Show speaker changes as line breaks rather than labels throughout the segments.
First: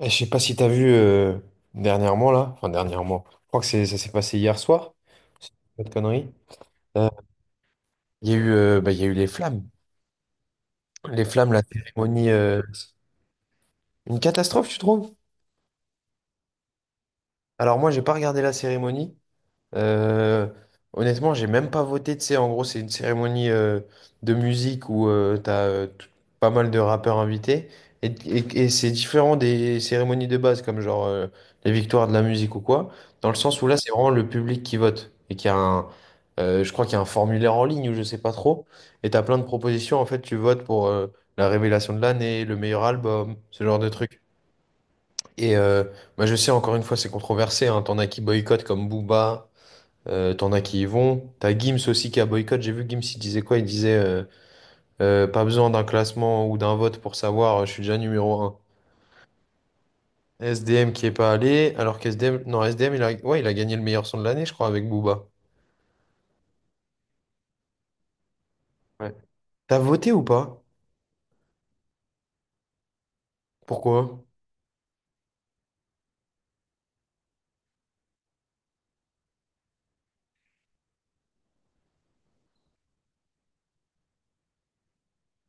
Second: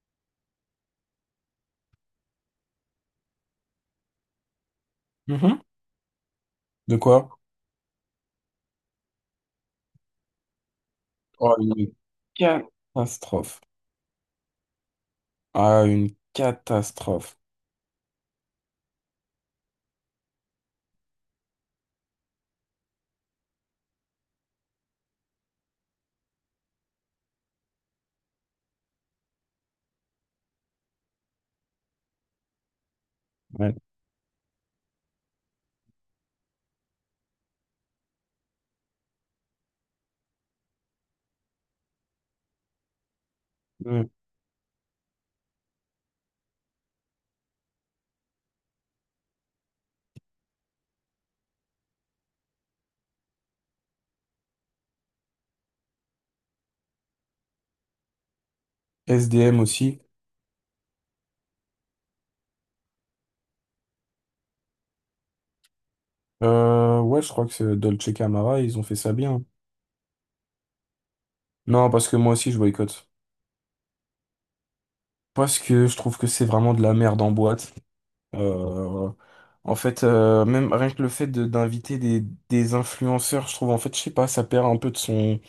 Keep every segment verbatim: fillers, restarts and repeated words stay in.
Eh, je sais pas si t'as vu euh, dernièrement là, enfin dernièrement, je crois que c'est, ça s'est passé hier soir, si je dis
Mhm.
pas de conneries.
De
Euh,
quoi?
Il y a eu, euh, bah, il y a eu les flammes, les flammes,
Oh,
la
une
cérémonie, euh,
catastrophe.
une catastrophe, tu trouves?
Ah, une catastrophe.
Alors moi, j'ai pas regardé la cérémonie. Euh, Honnêtement, j'ai même pas voté. Tu sais, en gros, c'est une cérémonie euh, de musique où euh, t'as euh, tout- pas mal de rappeurs invités. Et, et- et c'est différent des cérémonies de base, comme genre euh, les victoires de la musique ou quoi, dans le sens où
Ouais.
là, c'est vraiment le public qui vote. Et qu'il y a un, euh, je crois qu'il y a un formulaire en ligne ou je sais pas trop. Et t'as plein de propositions. En fait, tu votes pour euh, la révélation de l'année, le meilleur album, ce genre de
Euh,
truc. Et euh, bah, je sais, encore une fois, c'est controversé. Hein, t'en as qui boycottent comme Booba. Euh, t'en as qui y vont. T'as Gims aussi qui a boycott. J'ai vu Gims, il disait quoi? Il disait euh, euh, pas besoin d'un classement ou d'un vote pour savoir, euh, je suis déjà numéro un.
S D M aussi.
S D M qui est pas allé, alors qu'S D M non, S D M il a, ouais, il a gagné le meilleur son de l'année, je crois, avec Booba.
Euh, ouais, je crois que c'est Dolce Camara, ils ont fait
Ouais.
ça bien.
T'as voté ou pas?
Non, parce que moi aussi, je boycotte.
Pourquoi?
Parce que je trouve que c'est vraiment de la merde en boîte. Euh, En fait, euh, même rien que le fait de- d'inviter des, des influenceurs, je trouve, en fait, je sais pas, ça perd un peu de son...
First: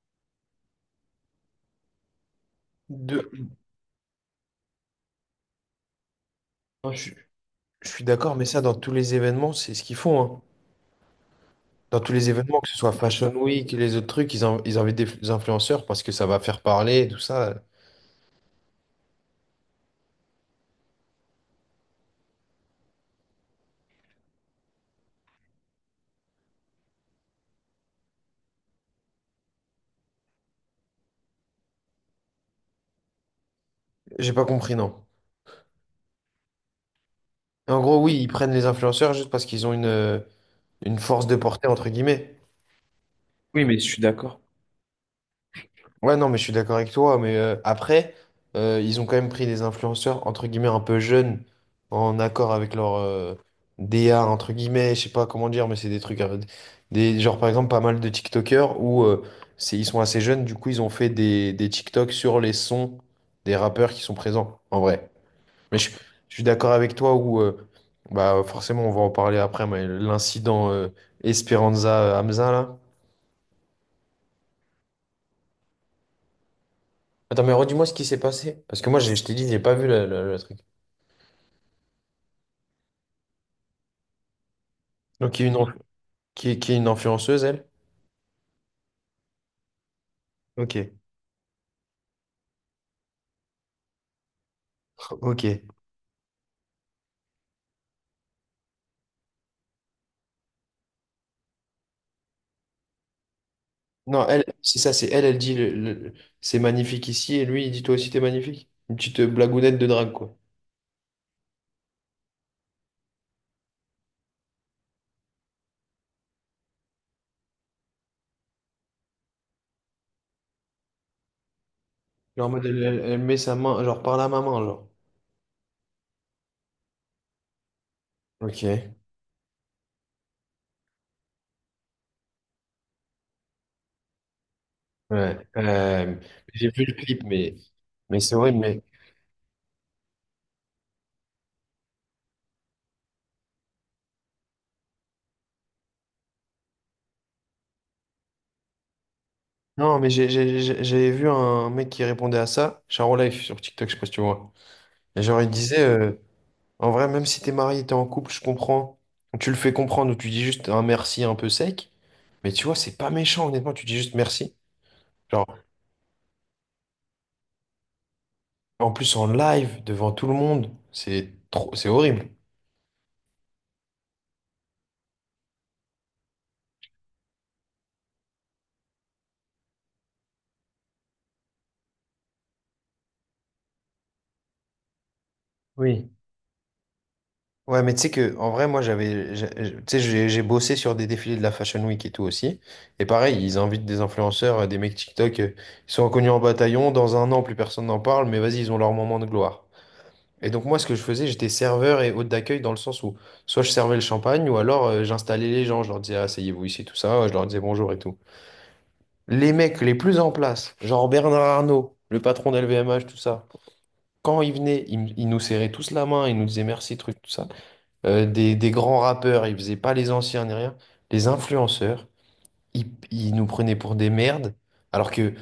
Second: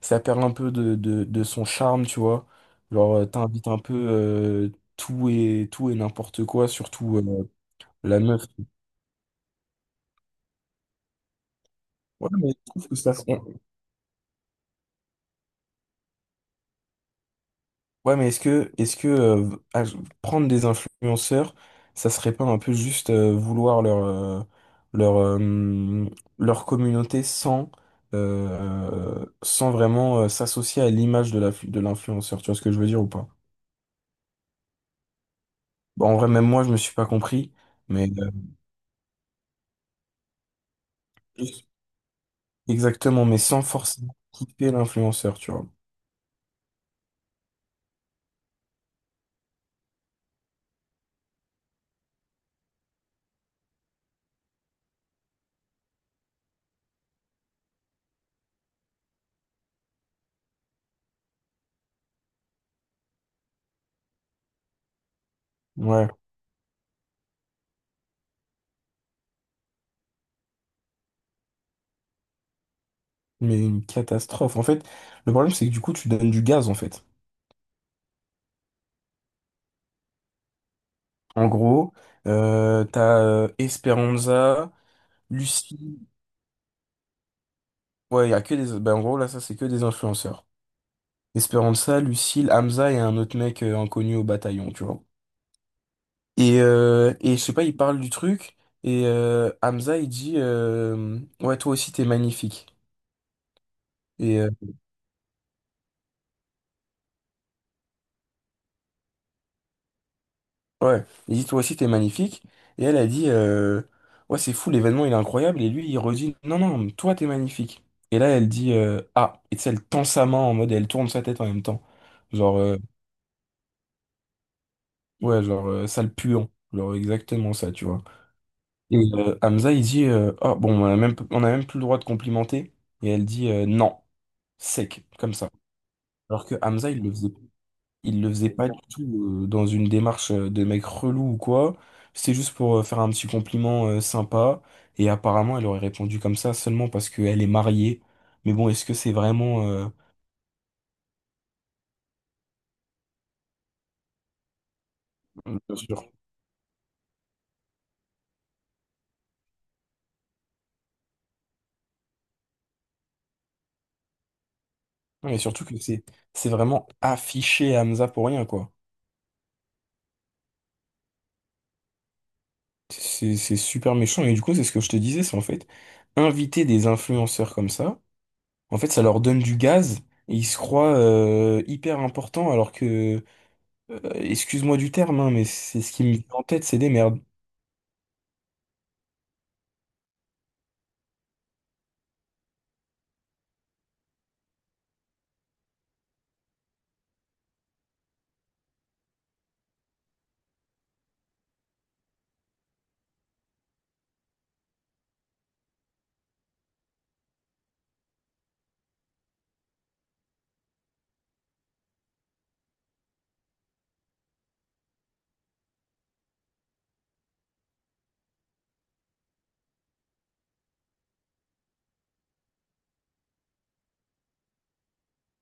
ça perd un peu de, de, de son charme, tu vois. Genre, euh,
De...
t'invites un peu euh, tout et tout et n'importe quoi,
Moi, Je,
surtout euh,
je suis
la
d'accord,
meuf.
mais ça, dans tous les événements, c'est ce qu'ils font, hein. Dans tous les
Ouais, mais je
événements, que ce
trouve
soit
que ça.
Fashion
on-
Week, les autres trucs, ils, in- ils invitent des influenceurs parce que ça va faire parler, et tout ça.
Ouais, mais est-ce que est-ce que euh, ah, je- prendre des influenceurs, ça serait pas un peu juste euh, vouloir leur euh, leur euh, leur communauté sans euh, sans vraiment euh, s'associer à l'image de la de l'influenceur, tu vois ce que je veux dire ou pas?
J'ai pas compris, non.
Bon, en vrai, même moi, je me suis pas compris,
En gros,
mais
oui, ils prennent les influenceurs juste parce qu'ils ont une, euh, une force de
euh,
portée, entre guillemets.
exactement, mais sans
Oui, mais je suis
forcément
d'accord.
quitter l'influenceur, tu vois.
Ouais, non, mais je suis d'accord avec toi. Mais euh, après, euh, ils ont quand même pris des influenceurs, entre guillemets, un peu jeunes, en accord avec leur euh, D A, entre guillemets, je sais pas comment dire, mais c'est des trucs, euh, des, genre, par exemple, pas mal de TikTokers où euh, c'est, ils sont assez jeunes, du coup, ils ont fait des, des TikToks sur les sons des rappeurs qui sont présents, en vrai. Mais je,
Ouais,
je suis d'accord avec toi où, euh, bah, forcément, on va en parler après, mais l'incident euh, Esperanza Hamza, là.
mais une catastrophe. En fait, le problème, c'est que du coup, tu donnes du gaz, en fait.
Attends, mais redis-moi ce qui s'est passé. Parce que moi, j'ai- je t'ai dit, j'ai pas vu le, le- le truc.
En gros, euh, t'as euh, Esperanza,
Donc, il y a une, enf-
Lucille.
qui est, qui est une influenceuse, elle?
Ouais, il y a que des. Ben, en gros, là, ça, c'est que des influenceurs.
Ok,
Esperanza, Lucille, Hamza et un autre mec euh, inconnu au bataillon, tu vois.
ok.
Et, euh, et je sais pas, il parle du truc, et euh, Hamza, il dit euh, ouais, toi aussi, t'es magnifique.
Non, elle, c'est ça, c'est elle, elle dit le, le- c'est magnifique ici, et lui, il dit toi aussi, t'es magnifique. Une petite blagounette de drague, quoi.
Ouais, il dit toi aussi t'es magnifique. Et elle a dit euh, ouais, c'est fou, l'événement il est incroyable, et lui il redit non non toi t'es magnifique. Et là elle dit euh, ah, et tu sais, elle tend sa main en mode elle tourne sa tête en même temps
Genre, en
genre
mode,
euh,
elle, elle- elle met sa main, genre, par la maman, genre.
ouais genre euh, sale puant, genre exactement ça, tu vois.
Ok,
Et euh, Hamza il dit euh, ah bon, on a même on a même plus le droit de complimenter, et elle dit euh, non, sec comme
ouais.
ça.
Euh,
Alors que
j'ai vu
Hamza
le
il le
clip,
faisait.
mais, mais
Il le
c'est
faisait
horrible,
pas du
mais.
tout euh, dans une démarche euh, de mec relou ou quoi. C'était juste pour euh, faire un petit compliment euh, sympa. Et apparemment, elle aurait répondu comme ça seulement parce qu'elle est mariée. Mais bon, est-ce que c'est vraiment... euh,
Non, mais j'ai j'ai- j'ai- j'avais vu un mec qui répondait à ça, Charo Life sur TikTok, je sais pas si tu vois. Et genre, il
bien
disait,
sûr.
euh, en vrai, même si t'es marié, t'es en couple, je comprends. Tu le fais comprendre ou tu dis juste un merci un peu sec. Mais tu vois, c'est pas méchant, honnêtement, tu dis juste merci.
Non, mais
Genre,
surtout que c'est c'est vraiment affiché à Hamza pour rien, quoi.
en plus en live, devant tout le monde, c'est trop, c'est horrible.
C'est c'est super méchant. Et du coup, c'est ce que je te disais, c'est en fait, inviter des influenceurs comme ça, en fait, ça leur donne du gaz et ils se croient euh, hyper importants alors que... Euh, excuse-moi du terme, hein, mais c'est ce qui
Oui.
me vient en tête, c'est des merdes.
Ouais, mais tu sais que, en vrai, moi, j'avais, j'ai- j'ai- tu sais, j'ai j'ai bossé sur des défilés de la Fashion Week et tout aussi. Et pareil, ils invitent des influenceurs, euh, des mecs TikTok, euh, ils sont inconnus en bataillon. Dans un an, plus personne n'en parle, mais vas-y, ils ont leur moment de gloire. Et donc moi, ce que je faisais, j'étais serveur et hôte d'accueil dans le sens où soit je servais le champagne ou alors euh, j'installais les gens, je leur disais asseyez-vous ici, tout ça, je leur disais bonjour et tout. Les mecs les plus en place, genre Bernard Arnault, le patron d'L V M H, tout ça, quand ils venaient, ils, m- ils nous serraient tous la main, ils nous disaient merci, truc, tout ça. Euh, des, des grands rappeurs, ils faisaient pas les anciens ni rien. Les influenceurs, ils, ils nous prenaient pour des merdes, alors que,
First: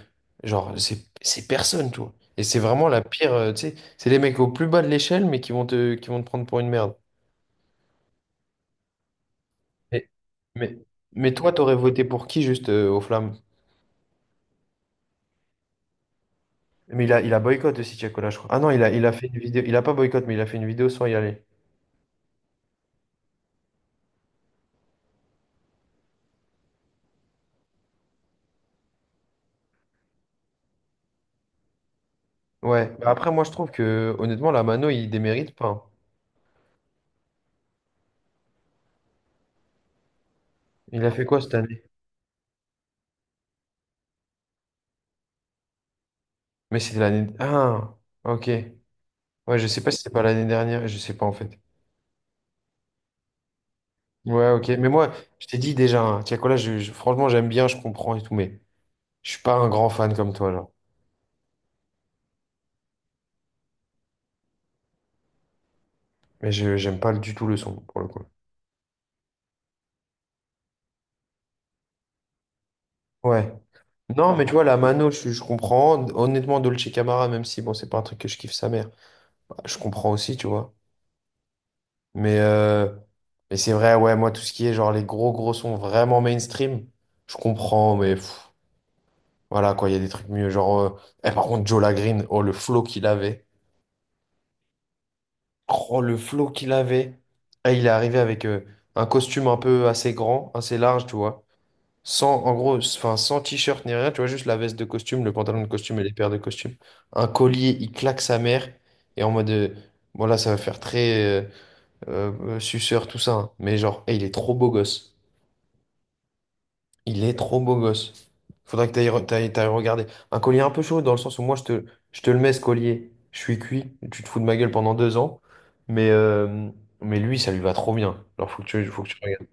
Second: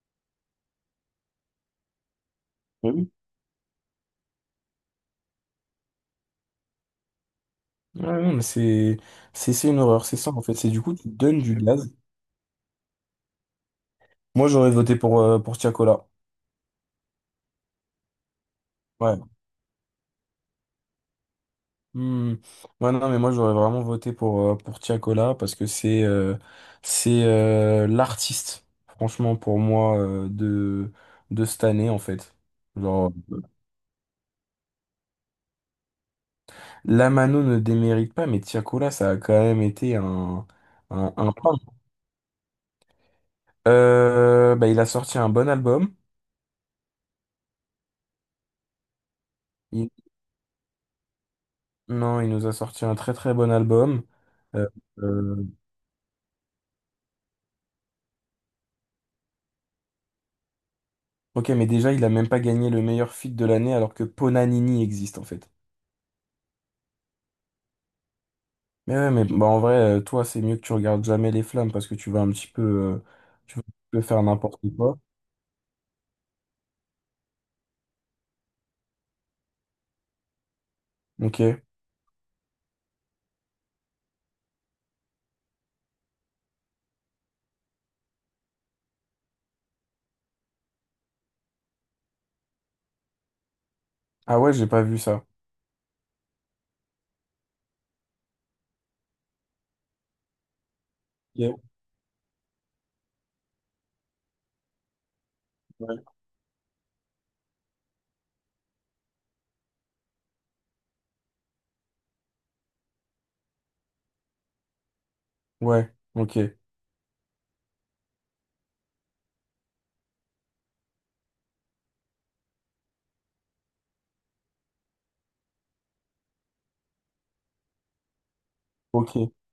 genre, c'est c'est personne, tu vois. Et c'est vraiment
Mais
la
oui.
pire, euh, tu sais, c'est les mecs au plus bas de l'échelle, mais qui vont te, qui vont te prendre pour une merde.
Ouais, non, mais c'est c'est c'est une horreur,
Mais,
c'est ça en fait. C'est
mais,
du coup, tu
mais
donnes
toi,
du
t'aurais
gaz.
voté pour qui juste euh, aux flammes?
Moi, j'aurais voté pour, euh, pour Tiakola.
Mais il a, il a boycott aussi, Tiakola, je crois. Ah non, il a, il a
Ouais.
fait une vidéo, il a pas boycott, mais il a fait une vidéo sans y aller.
Hmm. Ouais, non, mais moi, j'aurais vraiment voté pour, euh, pour Tiakola parce que c'est euh, c'est euh, l'artiste, franchement, pour moi, euh, de, de cette année en fait.
Ouais. Bah
Genre,
après, moi, je trouve que, honnêtement, la Mano, il démérite pas, hein.
Lamano ne démérite pas, mais Tiakola, ça a quand même été un,
Il a
un,
fait
un
quoi
pain.
cette année?
Euh, bah, il a sorti un bon album.
Mais c'était l'année. Ah, ok. Ouais, je sais pas si c'était pas l'année dernière, je sais pas en fait.
Non, il nous a sorti un très très bon album.
Ouais,
Euh,
ok. Mais moi,
euh,
je t'ai dit déjà, hein, Tiakola, je, je- franchement, j'aime bien, je comprends et tout, mais je suis pas un grand fan comme toi, genre.
ok, mais déjà, il a même pas gagné le meilleur feat de l'année alors que Ponanini existe en fait.
Mais je j'aime pas du tout le son, pour le coup.
Mais ouais, mais bah, en vrai, euh, toi, c'est mieux que tu regardes jamais les flammes parce que tu vas un petit peu, euh,
Ouais.
tu vas un petit peu faire
Non, mais tu
n'importe
vois, la
quoi.
Mano, je, je comprends. Honnêtement, Dolce Camara, même si, bon, c'est pas un truc que je kiffe sa mère, je comprends aussi, tu vois.
Ok.
Mais, euh, mais c'est vrai, ouais, moi, tout ce qui est, genre, les gros, gros sons vraiment mainstream, je comprends, mais pff, voilà, quoi, il y a des trucs mieux. Genre, euh, eh, par contre, Joe Green, oh, le flow qu'il avait.
Ah ouais, j'ai pas vu ça.
Oh, le flow qu'il avait. Ah, il est arrivé avec euh, un costume un peu assez grand, assez large, tu vois.
Ok.
Sans, en gros, s- enfin, sans t-shirt ni rien, tu vois, juste la veste de costume, le pantalon de
Ouais.
costume et les paires de costume. Un collier, il claque sa mère. Et en mode, euh, bon là, ça va faire très euh, euh, euh, suceur, tout ça, hein. Mais genre, eh, il est trop beau gosse.
Ouais, ok.
Il est trop beau gosse. Faudrait que t'ailles re- t'ailles- t'ailles regarder. Un collier un peu chaud dans le sens où moi je te, je te le mets ce collier. Je suis cuit, tu te fous de ma gueule pendant deux ans. Mais, euh, mais lui, ça lui va trop bien. Alors faut que tu, faut que tu
Ok.
regardes.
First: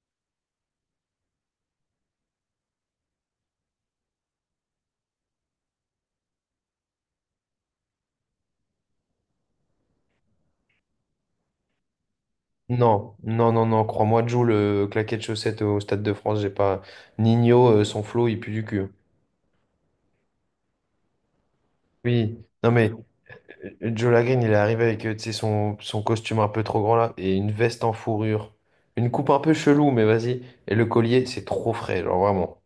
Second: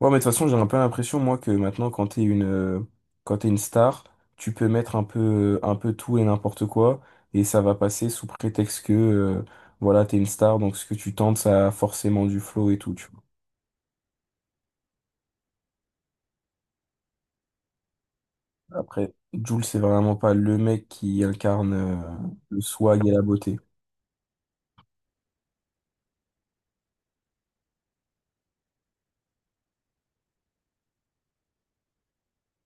Ouais, mais de toute façon, j'ai un peu l'impression, moi, que maintenant, quand t'es une, euh, quand t'es une star, tu peux mettre un peu, un peu tout et n'importe quoi, et ça va passer sous prétexte que, euh, voilà, t'es une star, donc ce que tu tentes, ça a forcément du flow et tout, tu
Non,
vois.
non, non, non, crois-moi, Joe, le claquet de chaussettes au Stade de France, j'ai pas. Nino, euh, son flow, il pue du cul.
Après, Jules, c'est vraiment pas le mec qui incarne, euh,
Oui,
le
non mais
swag et la beauté.
euh, Joe Lagreen, il est arrivé avec euh, tu sais, son, son costume un peu trop grand là et une veste en fourrure. Une coupe un peu chelou, mais vas-y. Et le collier, c'est trop frais, genre vraiment.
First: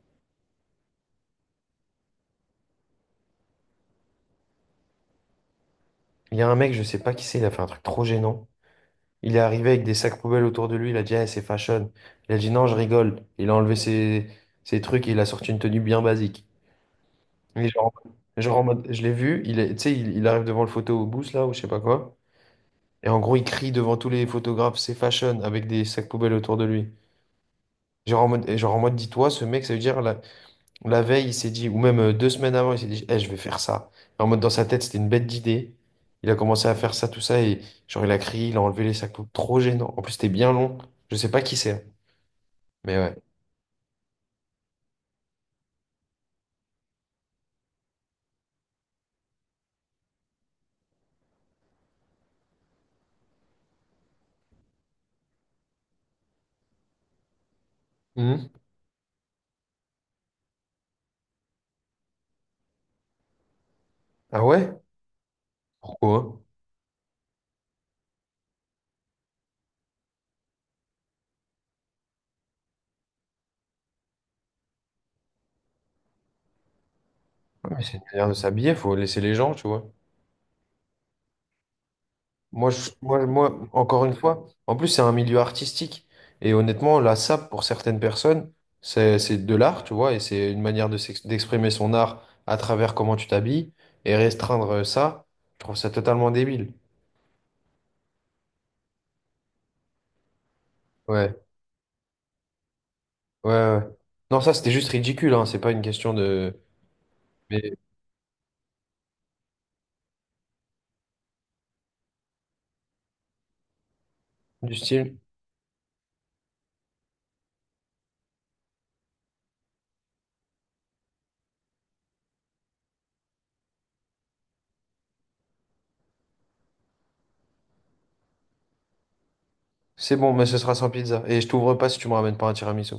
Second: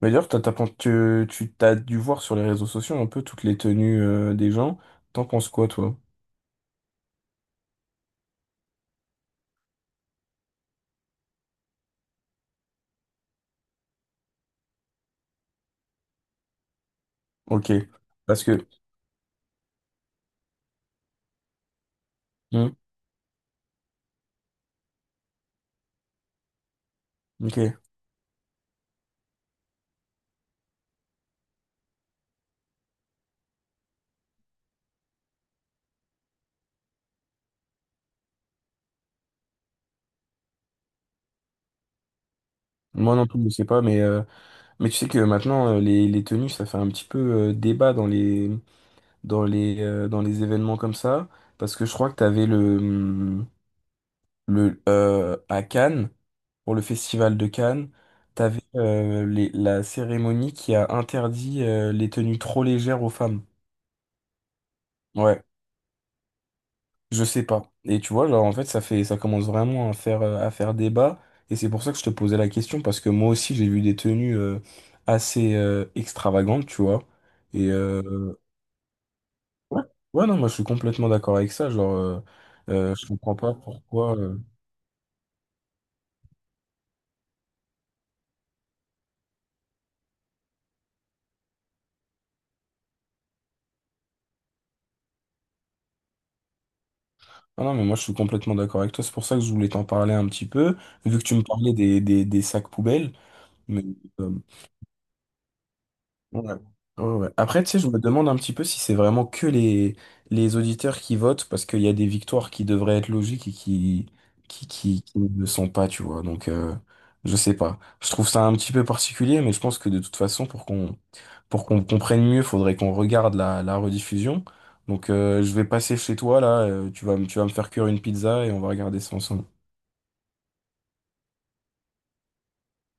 Mais d'ailleurs, t'as, t'as pen- tu, tu t'as dû voir sur les réseaux sociaux un peu toutes les tenues, euh, des gens. T'en penses quoi, toi?
Il y a un mec, je sais pas qui c'est, il a fait un truc trop gênant. Il est arrivé avec des sacs poubelles autour de lui, il a dit, ah, c'est fashion. Il a dit, non, je rigole. Il a enlevé ses, ses trucs et il a sorti une tenue bien basique. Mais
Ok.
genre,
Parce
genre en
que,
mode, je l'ai vu, il est, tu sais, il, il arrive devant le photo au booth là, ou je sais pas quoi.
hmm,
Et en gros, il crie devant tous les photographes, c'est fashion, avec des sacs poubelles autour de lui.
ok.
Genre en mode, et genre en mode, dis-toi, ce mec, ça veut dire, là, la veille, il s'est dit, ou même euh, deux semaines avant, il s'est dit, eh, je vais faire ça. En mode, dans sa tête, c'était une bête d'idée. Il a commencé à faire ça, tout ça, et genre, il a crié, il a enlevé les sacs, trop gênant. En plus, c'était bien long. Je sais pas qui c'est, hein. Mais
Moi
ouais.
non plus, je sais pas, mais. euh, Mais tu sais que maintenant, euh, les, les tenues, ça fait un petit peu euh, débat dans les, dans les, euh, dans les événements comme ça. Parce que je crois que tu avais le, hum, le euh, à Cannes, pour le festival de Cannes, tu
Mhm.
avais la cérémonie qui a interdit euh, les tenues trop légères aux femmes.
Ah ouais?
Ouais,
Pourquoi?
je sais pas. Et tu vois, genre en fait, ça fait, ça commence vraiment à faire, euh, à faire débat. Et c'est pour ça que je te posais la question, parce que moi aussi, j'ai vu des tenues euh, assez euh, extravagantes, tu vois.
Ouais,
Et,
mais c'est une manière de
euh,
s'habiller, faut laisser les gens, tu
ouais,
vois.
ouais, non, moi je suis complètement d'accord avec ça. Genre, euh,
Moi, je-
euh, je
moi,
comprends pas
moi, encore une
pourquoi. euh,
fois, en plus, c'est un milieu artistique. Et honnêtement, la sape, pour certaines personnes, c'est, c'est de l'art, tu vois, et c'est une manière de s'ex- d'exprimer son art à travers comment tu t'habilles. Et restreindre euh, ça, je trouve ça totalement débile.
Ah non, mais moi je suis complètement d'accord avec toi. C'est pour ça que je voulais t'en parler un petit peu, vu que tu
Ouais,
me parlais des, des, des sacs poubelles.
ouais, ouais.
Mais euh,
Non, ça, c'était juste ridicule, hein, c'est pas une question
ouais.
de...
Ouais, ouais. Après, tu
Mais
sais, je me demande un petit peu si c'est vraiment que les, les auditeurs qui votent, parce qu'il y a des victoires qui devraient être logiques et qui, qui,
du
qui,
style,
qui ne le sont pas, tu vois. Donc, euh, je sais pas. Je trouve ça un petit peu particulier, mais je pense que de toute façon, pour qu'on pour qu'on comprenne mieux, faudrait qu'on regarde la, la rediffusion. Donc, euh, je vais passer chez toi, là, euh, tu vas, me- tu vas me faire cuire une pizza et on va regarder ça ensemble.
c'est bon, mais ce sera sans pizza. Et je t'ouvre pas si tu me ramènes pas un tiramisu.